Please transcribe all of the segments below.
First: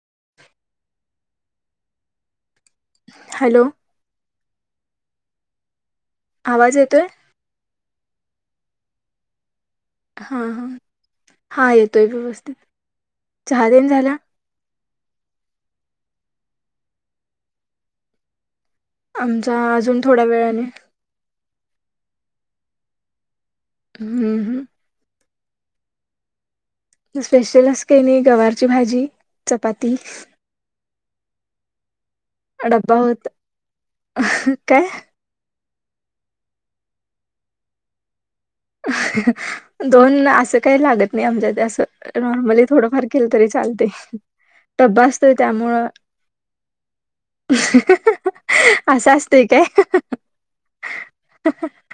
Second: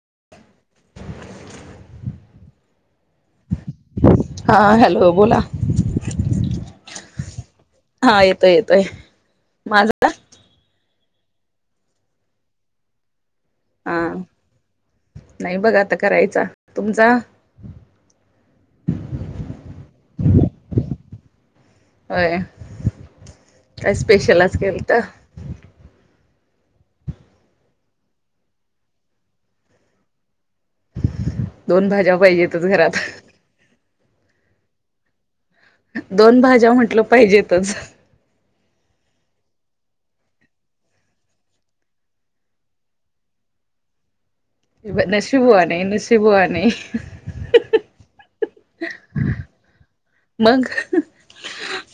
[inaudible] Hello. हा hello बोला. आवाज येतोय? ह येतोय येतोय. माझा हा हा हा येतोय व्यवस्थित. चहा तेन आ झाला नाही बघ आता करायचा तुमचा? आमचा अजून थोड्या वेळाने. होय काय स्पेशल आज केलंत? स्पेशल अस काई नाही गवारची भाजी चपाती. दोन भाज्या पाहिजेत. अ डब्बा होत, काय? दोन भाज्या म्हटलं पाहिजेतच. दोन आसं काय लागत नाई आमच्याथ असं. नॉर्मली थोडंफार केलं तरी चालते. डब्बा असतोय नशीबवाणय नशीबवानय. आसाच ठीकय. मंग.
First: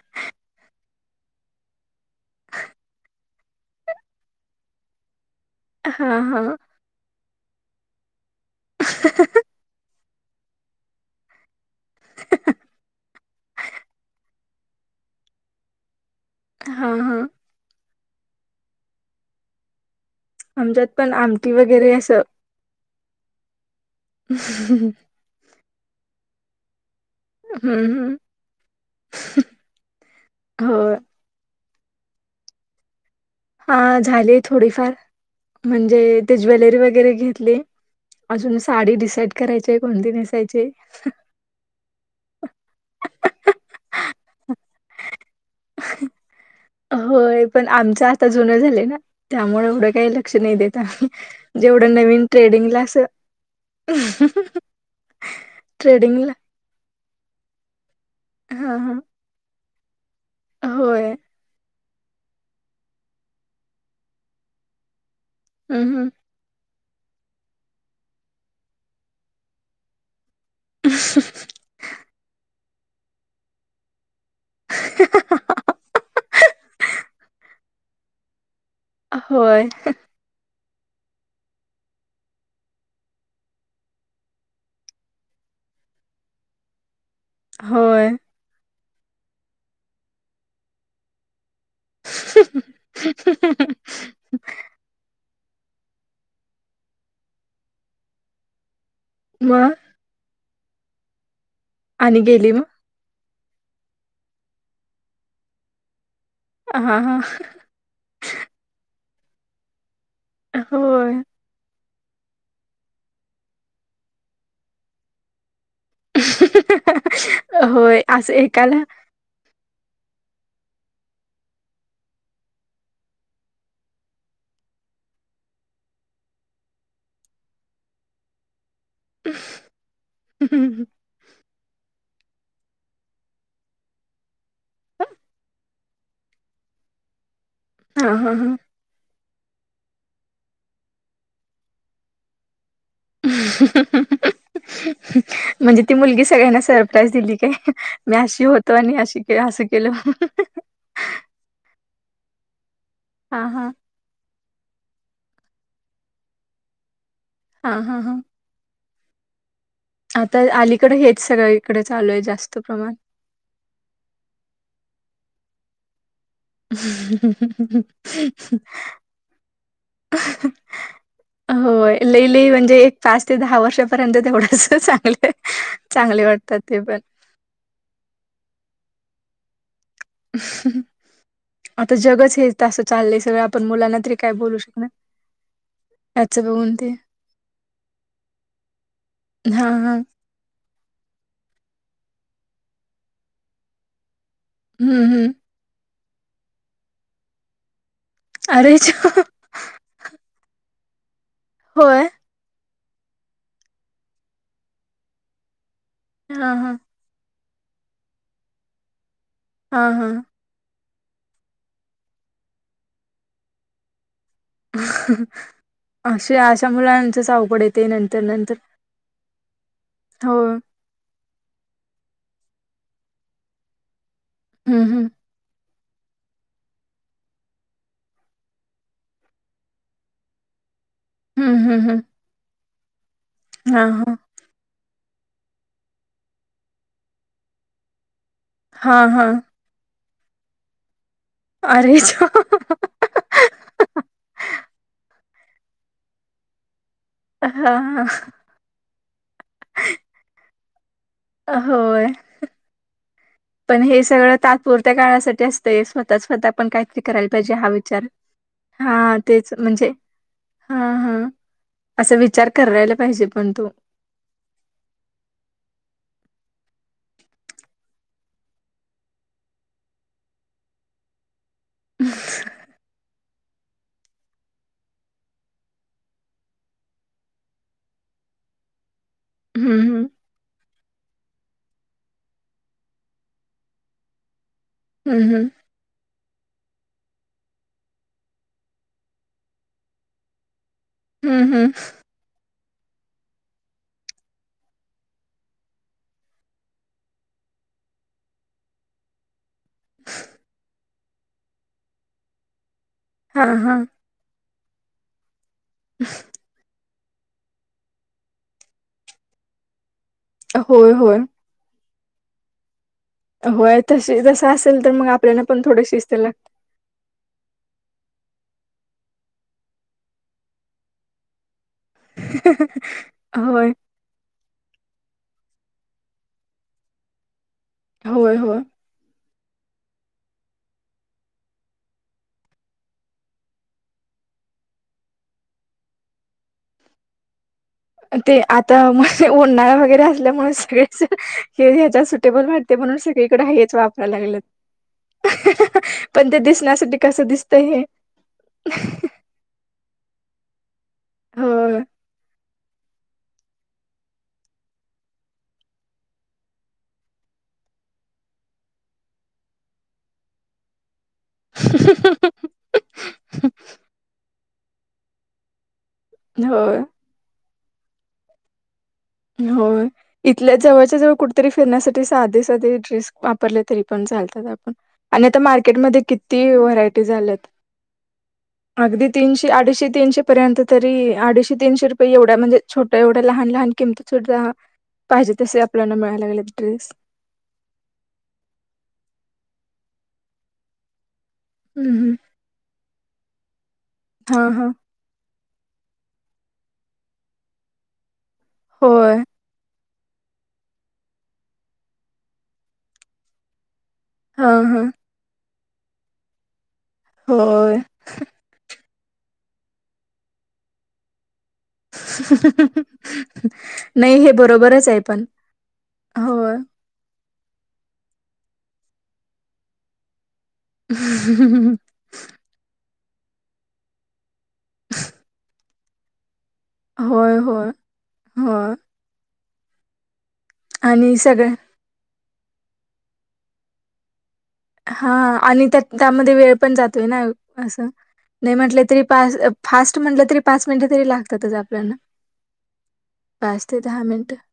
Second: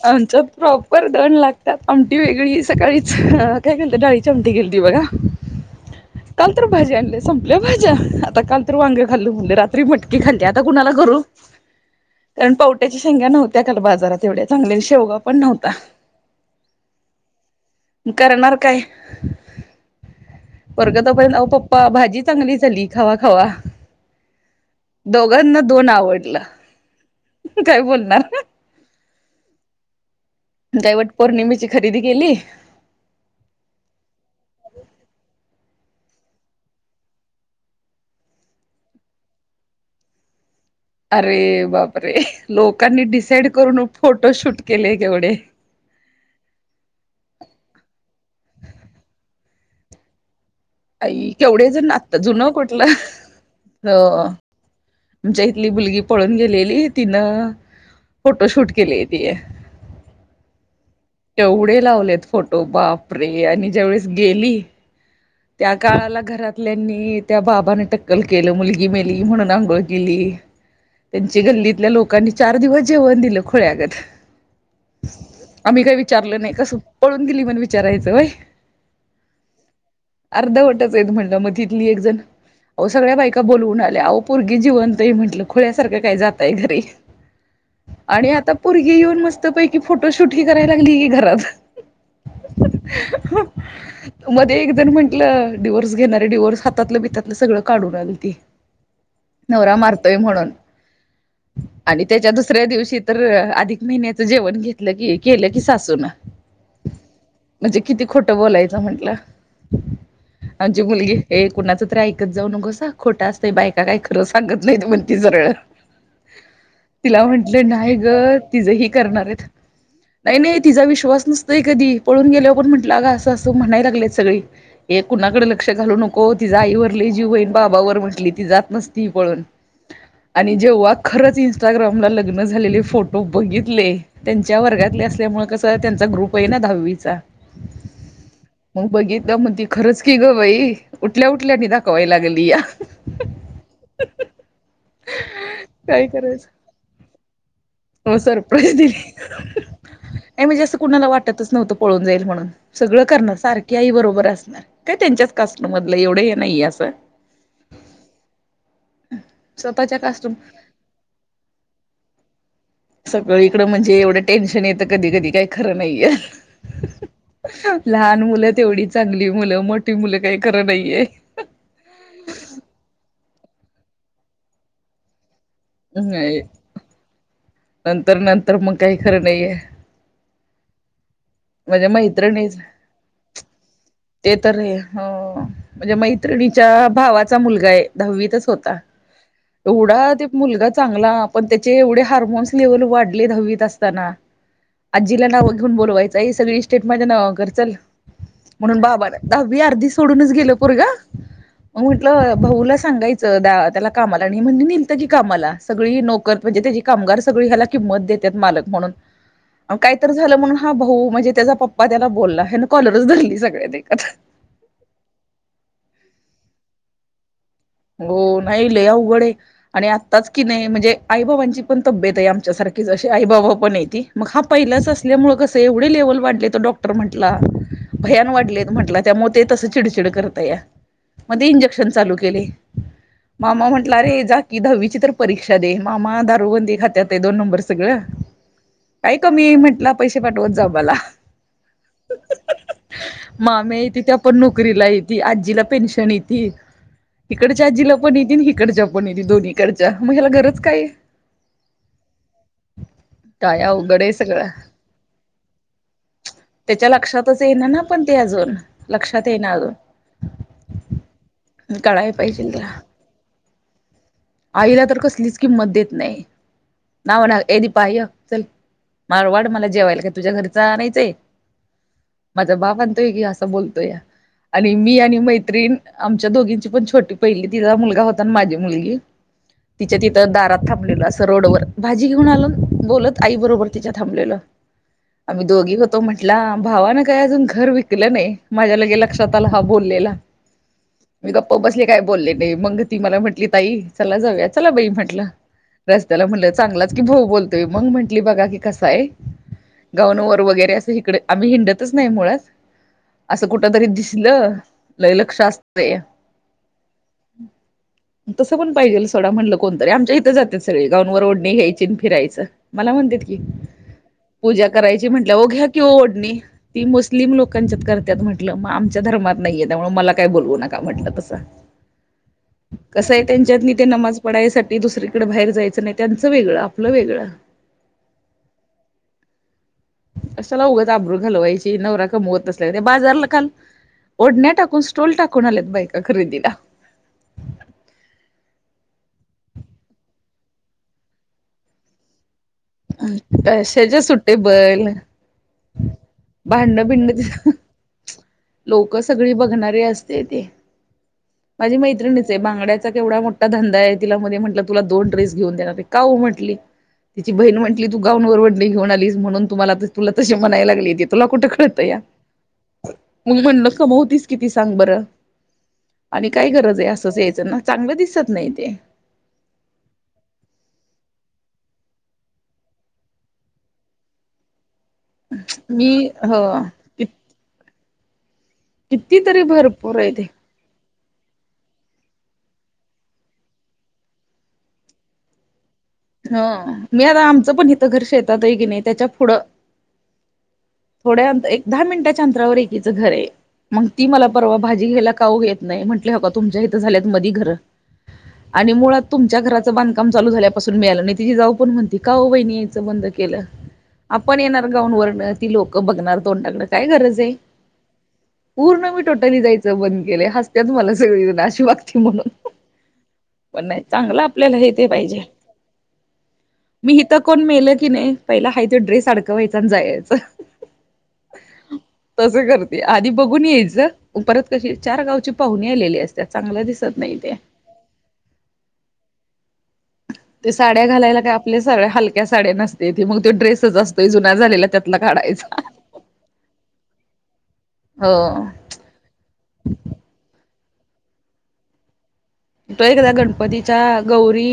आमच्यात प्रॉपर दोन लागतात आमटी वेगळी सकाळीच काय केलत डाळीची आमटी केलती बघा. हां हां. भाज्या आणल्या संपल्या भाज्या आता काल तर वांग खाल्ल म्हणल रात्री मट ती खणते आता कुणाला करू? कारण पाऊट त्याच्या शेंग्या नव्हत्या काल बाजारात एवढ्या चांगल्या शेवगा पण नव्हता. हां हां. करणार काय? आमच्यात पोरग पण त पहले ओ आमटी पप्पा वगैरे असं भाजी चांगली झाली खावा खावा. [inaudible] दोघांना दोन आवडलं. काय हम्म बोलणार. हो काय वट पौर्णिमेची खरेदी केली? हा झालीय थोडीफार. म्हणजे ते ज्वेलरी वगैरे घेतली. अजून साडी डिसाईड करायचीय कोणती नेसायचीय हा. अरे बापरे! लोकांनी डिसाईड करून फोटोशूट केले केवढे होय. पण आमचं आता जुन झालय ना त्यामुळ एवढं काय लक्ष नाई देत. हम. आई केवढे जेवढं नवीन ट्रेडिंगला असं हो. आमच्या इथली मुलगी ट्रेडिंगला पळून गेलेली तिनं फोटोशूट हा हा केलीय ती. होय. केवढे लावलेत फोटो बापरे आणि ज्या वळेस गेली त्या हम्म हम्म. काळाला घरात आपल्यांनी त्या बाबान टक्कल केलं मुलगी मेली म्हणून आंघोळ केली. त्यांची गल्लीतल्या लोकांनी चार दिवस जेवण दिलं खुळ्यागत. आम्ही काई विचारलं नाई कसं पळून गेली म्हणून विचारायचं होय? होय. अर्धवटच हायत म्हणलं म तथली एक जण अहो सगळ्या बायका बोलवून आल्या. अहो पोरगी जिवंत हाय म्हटलं खुळ्यासारखं काय जाताय घरी. होय. आणि आता पुरगी येऊन मस्त पैकी फोटोशूट ही करायला लागली की घरात. [inaudible] मध्ये एक म्हटलं डिवोर्स घेणारे डीवोर्स हातलं बितातलं सगळं काढून आलती. मग नवरा मारतोय म्हणून. आणि त्याच्या गेली मग दुसऱ्या दिवशी तर अधिक महिन्याचं जेवण घेतलं की केलं की सासूून. हा हां. म्हणजे किती खोट बोलायचं म्हंटलं. आमची होय. मुलगी हे कुणाच तर ऐ कत जाऊ नकोस हं खोटा असतय बायका काय खरं सांगत न्हाईत म्हणती सरळं. तिला म्हंटलं न्हाई होय ग असं तिज एकाला ही करणारेत. नाई नाई तिजा विश्वास नसतोय कधी पळून गेल्याव पण म्हटलं अग असं असं म्हणाय लागलेत सगळी ए कुणाकड लक्ष घालू नको तिज आईवर लई जीवय अन बाबावर म्हटली ती जात नस ती पळून. आणि हा जेव्हा खरंच इंस्टाग्रामला लग्न झालेले फोटो बघितले त्यांच्या वर्गातले असल्यामुळे कसं त्यांचा ग्रुप हाय ना धावीचा. हा हा हा. मग बघितल्यावं म्हणती खरंच की ग बाई उठल्या उठल्या आनी दाखवाय लागलीया. म्हणजे ती काय मुलगी करायचं सगळ्यांना सरप्राईज दिली काय? मी हो अशी होतो सरप्राईज आणि दिली अशी के असं केलं. नाही म्हणजे असं कुणाला वाटतच नव्हतं पळून जाईल म्हणून सगळं करणार हा हा. सारखी आई बरोबर असणार. काय त्यांच्याच कास्टमधलं एवढं हे नाइये असं हा हा हां. हम्. आता अलीकडं हेच सगळीकड चालूय जास्त प्रमाण सगळीकडं म्हणजे एवढं टेन्शन येतं कधी कधी काई खरं नाईये. लहान मुलं तेवढी चांगली मुलं मोठी मुलं काही खंर नाईये. होय. लई लई म्हणजे एक पाच ते दहा वर्षापर्यंत तेवढंच चांगलं चांगले नाही वाटतात ते पण. नंतर नंतर मग काही खरं नाहीे. माझ्या आता जगच हे मैत्रिणीच असं चाललंय सगळं आपण मुलांना. तरी काय ते बोलू तर आहे शकणार. हो. म्हणजे याचं बघून मैत्रिणीच्या ते भावाचा मुलगा आहे दहावीतच होता. हा हा एवढा ते मुलगा चांगला पण त्याचे एवढे हार्मोन्स लेव्हल वाढले दहावीत असताना. हम्म आजीला हम्म नाव घेऊन बोलवायचं आहे सगळी इस्टेट माझ्या नावावर कर चल. म्हणून अरेच्या बाबाला दहावी अर्धी सोडूनच गेल पोरगं मग होय म्हटलं भाऊला सांगायचं. द त्याला कामाला आणि म्हणल नेहलत की कामाला सगळी नोकर हां म्हणजे हां त्याची कामगार सगळी ह्याला. किमत देत्यात मालक म्हणून हां काय तर हां. झालं म्हणुन. हा भाऊ म्हणजे त्याचा पप्पा त्याला बोलला ह्यान कॉलरच धरली सगळ्या देकत. अशे अशा मुलांचच आवघड येतय. हो नाही लई उवघड आहे आणि आत्ताच हो. की नाही म्हणजे. आई बाबांची पण तब्येत आहे आमच्यासारखीच अशी आई बाबा पण हाइती मग हा हं पहिलाच हं असल्यामुळे कस. एवढे लेव्हल वाढलेत डॉक्टर म्हटला. भयान वाढले म्हटला त्यामुळे ते तस चिडचिड करतया मग ते हं हं इंजेक्शन हं चालू केलय. मामा हां म्हटला हां अरे जाकी दहावीची तर परीक्षा दे मामा दारुबंदी खात्यात आहे दोन नंबर सगळं. हां काय हां कमी आहे म्हंटला पैसे पाठवत जा मला. अरेच्या. माम्या आहेत्या पण नोकरीला हायती आजीला पेन्शन येती. इकडच्या हां आजीला हां पण येती आणि इकडच्या पण येती दोन्हीकडच्या मग ह्याला गरज काय. होय. ह [unintelligible] काय पण उवघड हे आहे सगळं तात्पुरत्या काळासाठी असतंय स्वतः स्वतः पण त्याच्या काहीतरी करायला लक्षातच पाहिजे येईना हा ना पण विचार ते अजून. लक्षात येइना अजून. हा हा कळाय असा विचार पाहिजे त्याला करायला पाहिजे पण तू. आईला तर कसलीच किंमत देत नाही नावण ये दीपा ये चल. मारवाड मला जेवायला काय तुझ्या घरच आणायचंय. माझा बाप म्हणतोय की असा बोलतोय या. आणि मी आणि मैत्रीण आमच्या दोघींची पण छोटी पहिली तिजा मुलगा होता माझी मुलगी. हं तिच्या हं. तिथं दारात थाबलेलो अस रोड वर भाजी घेऊन आलोन बोलत आई बरोबर तिच्या थांबलेलो हं आम्ही हं दोघी होत. तो म्हटला भावानं काही अजून घर विकलं नाही माझ्या लगे लक्षात आलं हा बोललेला. मी हं गप्पा हं बसले काय बोलले नाही मंग ती मला म्हंटली ताई. चला जाऊया चला बाई म्हटलं. रस्त्याला म्हटलं चांगलाच की भाऊ बोलतोय मग म्हंटली बघा की कसा आहे. गाऊनवर वगैरे अस इकडे आम्ही हिंडतच नाही मुळात असं हां कुठ तरी हां दिस. दिसल लई लक्ष असतय. तसं पण पाहिजेल सोडा म्हटलं कोण तरी आमच्या इथे जात्यात सगळी होय गाऊण होय. वर ओढणी घ्यायची आणि फिरायचं मला म्हणते. होय तशी तसं पूजा असेल तर मग करायची म्हंटल्या आपल्याला वो पण घ्या कि थोडी वो शिस्त ओढणी. लागते. ती मुस्लिम लोकांच्यात करतात म्हटलं मग आमच्या धर्मात नाहीये त्यामुळे मला काय बोलवू नका म्हटलं तसं. ह [unintelligible] [unintelligible] त्यांच्यातनी ते नमाज पडायसाठी दुसरीकडे बाहेर जायचं नाही त्यांचं वेगळं आपलं वेगळं. होय होय. कशाला उगच आबरु घालवायची नवरा कमवत नसल्या गत बाजारला काल ओढण्या टाकून स्टोल टाकून आल्यात बायका खरेदीला ते आता मग उन्हाळा वगैरे असल्यामुळे सगळच हे ह्याच्यात सुटेबल वाट ते म्हणून सगळीकडे हेच कशाच्या वापरायला लागलेत सुटेबल पण ते भांडण दिसण्यासाठी कसं भिंडण दिसत हे लोक सगळी बघणारे असते ते माझी होय. मैत्रिणीच आहे बांगड्यात केवढा मोठा धंदा आहे तिला मध्ये म्हटलं तुला दोन ड्रेस घेऊन देणार ते का ओ म्हटली तची बहीण म्हटली तू गाऊन वरवडली घेऊन अलीस म्हणून तुम्हाला तुला तसे म्हणायला लागलेत तुला कुठं कळतया मग म्हणल कमवतीस किती सांग बरं आणि काय गरज होय आहे असंच यायचं ना चांगलं दिसत नाही ते होय इथल्या जवळच्या जवळ कुठेतरी फिरण्यासाठी साधे साधे ड्रेस वापरले तरी पण चालतात आपण आणि आता मी मार्केटमध्ये ह किती व्हरायटी झाल्यात अगदी कितीतरी तीनशे अडीशे भरपूर आहे तीनशे ते पर्यंत तरी अडीशे तीनशे रुपये एवढ्या म्हणजे छोट्या एवढ्या लहान लहान किमती सध्या पाहिजे तसे अँप ह मी आता आमचं पण घर शेतात आहे की नाही त्याच्या पुढं थोड्या अंत एक दहा हम्म मिनिटाच्या अंतरावर एक तीच घर आहे मग ती मला हा परवा हा भाजी घ्यायला का ओ येत नाही म्हटलं अबा तुमच्या इथ मध्ये झाल्यात घर आणि मुळात होय तुमच्या घराच बांधकाम चालू झाल्या मिळालं ति जाऊ पण म्हणती का हो वाहिनी याचं बंद केलं आपण हा येणार हा गाऊन वरण ति लोकं बघणार तोंडकडे काय गरज आहे होय पूर्ण मी टोटली जायचं बंद केलं हसत्यात मला सगळी जण अशी वा नाही चांगलं हे आपल्याला बरोबरच ते आहे पाहिजे पण होय मी हिथं कोण मेल की नाही पहिला आहे तो ड्रेस अडकवायचा आणि जायचं ह ह तस करते आधी बघून यायच परत कशी चार गावची पाहुणी आलेली असतात चांगलं दिस होय होय हो ते साड्या आणि घालायला काय सगळ आपल्या साळ्या हलक्या साड्या नसते मग तो ड्रेसच असतोय जुन्या झालेला त्यातला हा काढायचा आणि त्या त्यामध्ये वेळ पण जातोय ना असं नाही हो म्हटलं तरी पा फास्ट म्हटलं तरी पाच मिनिटे तरी लागतातच आपल्याला तो एकदा पाच ते गणपतीच्या दहा मिनिटं गौरी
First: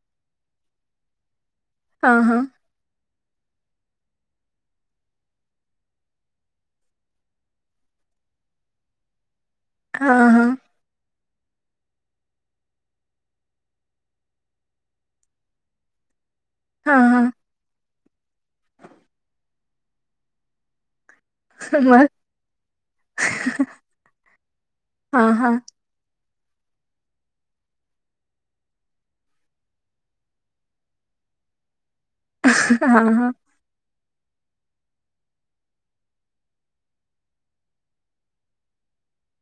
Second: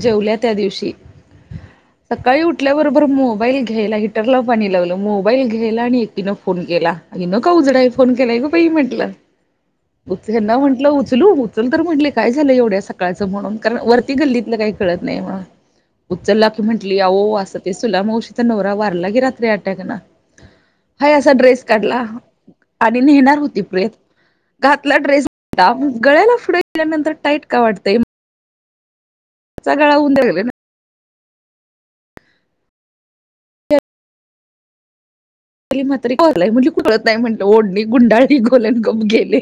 जेवल्या त्या दिवशी हा हां उटल्याबरोबर मोबाईल घ्यायला हिटरला पाणी लावलं मोबाईल घ्यायला आणि एकटीनं फोन केेला हीन का उघडायला फोन केलाय ग बाई म्हंटलं हा हा ह्यांना म्हटलं उचलू उचल तर म्हटले काय झालं एवढ्या सकाळचं म्हणून कारण वरती गल्लीतलं काही कळत नाही म्हणून उचलला की हा म्हटली हा अहो असं सुला मावशीचा नवरा वारला की रात्री अट्याक न हाय असा ड्रेस काढला मग आणि नेणार होती प्रेत घातला हा ड्रेस हा गळ्याला पुढे गेल्यानंतर टाईट का वाटतय त्याचा गळा राहिला ना हा हा ग मात्र कोरलाय म्हणजे कोरत नाही म्हण ओढणी गुंडाळी गोलन गप गेले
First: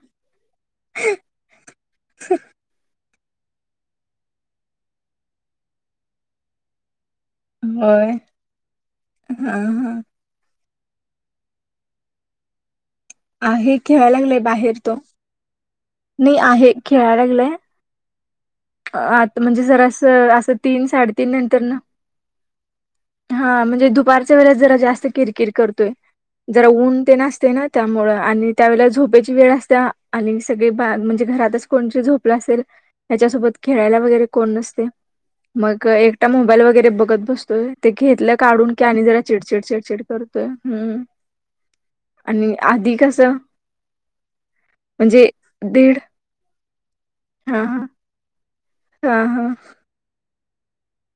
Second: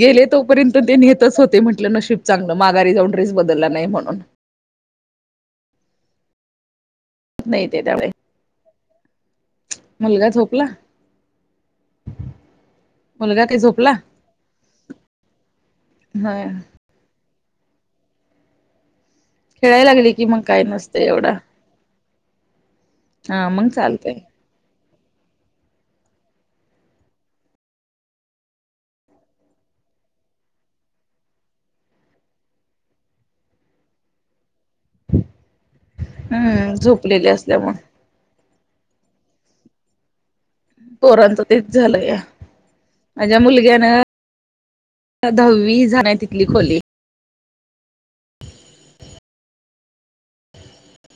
गेलेत. तोपर्यंत तेनि येतच होते म्हटलं नशीब चांगलं माघारी जाऊन ड्रेस बदलला नाही म्हणून नाही ते त्यावेळे होय हा हा मुलगा झोपला? मुलगा काय आहे झोपला खेळायला लागलंय बाहेर तो नाही होय. आहे खेळायला लागलाय. आता म्हणजे जर खेळायला लागली की असं मग असं काय तीन नसतं साडेतीन एवढं नंतर न. हा मग म्हणजे चालतंय दुपारच्या वेळेस जरा जास्त किरकिर करतोय. जरा ऊन तेन असतंय ना त्यामुळ आणि त्यावेळेला झोपायची वेळ असते आणि सगळे बाग म्हणजे घरातच. कोण झोप असेल त्याच्यासोबत खेळायला वगैरे कोण नसेल. मग एकटा मोबाईल हम्म वगैरे बघत झोपलेले बसतोय ते असल्यामुळे घेतलं काढून की आणि जरा चिडचिड चिडचिड करत. पोरांच तेच झालया आणि आधी कसं माझ्या मुलग्यानं म्हणजे दीड दहावी [unintelligible] तिथली खोली हा हा. हा हा.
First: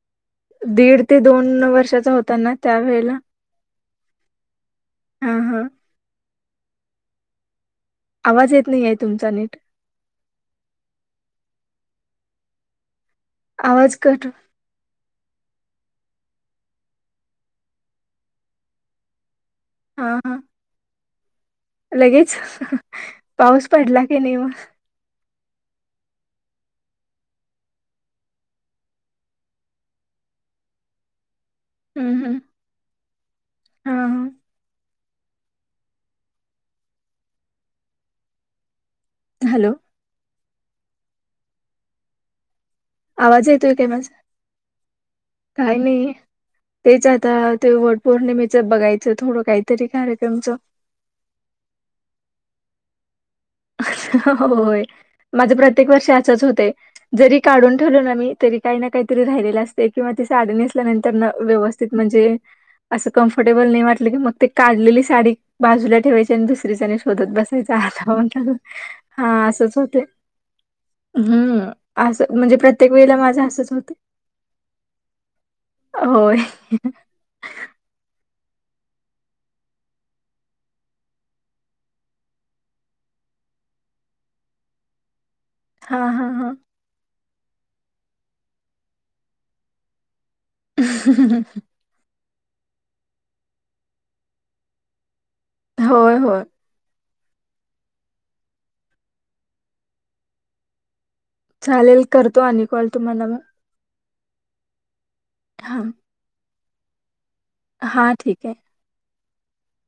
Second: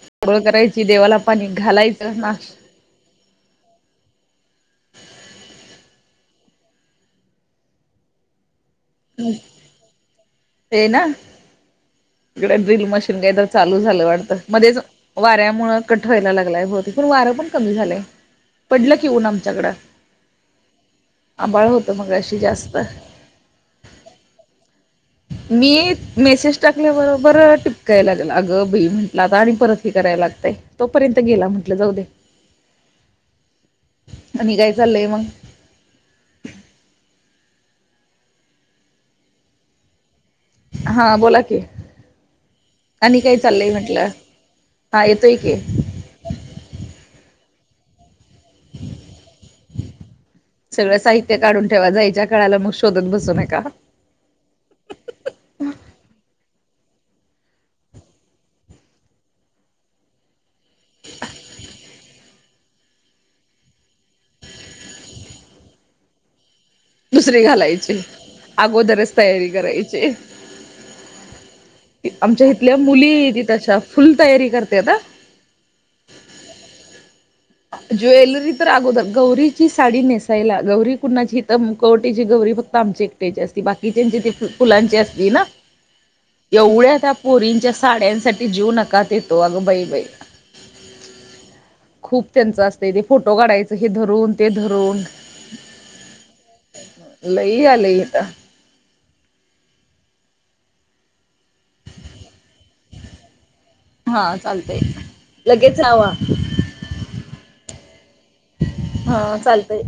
आंघोळ करायची दीड देवाला ते पाणी दोन वर्षाचा घालायचं होता ना. त्या वेळेला हा हा. आवाज येत नाही येत. ह् ते ना. इकडे ड्रिल मशीन काय तर चालू आवाज झालं कट वाटत. मध्येच वाऱ्यामुळे कठवायला लागलाय बहुतेक पण वारं पण कमी झालंय पडलं कि ऊन आम कड हा हा आंभाळ होत लगेच मगाशी जास्त पाऊस पडला की नई. मी मेसेज टाकल्याबरोबर टिपकायला लाग अगं बई म्हटलं आता आणि परत हे करायला लागतय. तोपर्यंत गेला म्हटलं जाऊ दे हम्म हम्म हा हा आणि काय चाललंय मंग हॅलो. हा बोला की आणि काय आवाज चाललंय येतोय म्हटलं हा येतोय की नी तेच आता ते वटपौर्णिमेचं बघायचं थोडं काहीतरी कार्यक्रमचं. सगळं साहित्य काढून ठेवायचं जायच्या कळाला म शोधत बसू नका. ह ह होय माझं प्रत्येक वर्षी असंच होतय. जरी काढून ठेवलं ना मी तरी काय ना काय तरी राहिलेलं असतंय किंवा ति साडी नेस. [unintelligible] व्यवस्थित म्हणजे असं कम्फर्टेबल नय वाटलं की मग ते काढलेली साडी बाजूला ठेवाय. दुसरीच्या अणि शोधात दुसरी बसायचं घालायची [unintelligible] अगोदरच हा तयारी असच होतय. करायची हम्म असं आमच्या म्हणजे इथल्या प्रत्येक वेळेला मुली ती माझं असंच तशा होत. फुल तयारी करतात हा होय. ज्वेलरी तर अगोदर गौरीची साडी नेसायला गौरी कुणाची हित कवटीची गौरी फक्त आमची एकट्याची असती बाकी च्यांची ते फुलांची असती ना. हां, हां, हां. एवढं त्या पोरींच्या साड्यांसाठी जीव नकात येतो अगं बाई बाई. ह. खूप त्यांच असतंय ते फोटो काढायचं हे धरून ते धरून होय होय. लय आलय हितं. चालेल करतो आणि कॉल तुम्हाला मग हा चालतंय लगेच राहावा. हा ठीक आहे. हा चालतंय!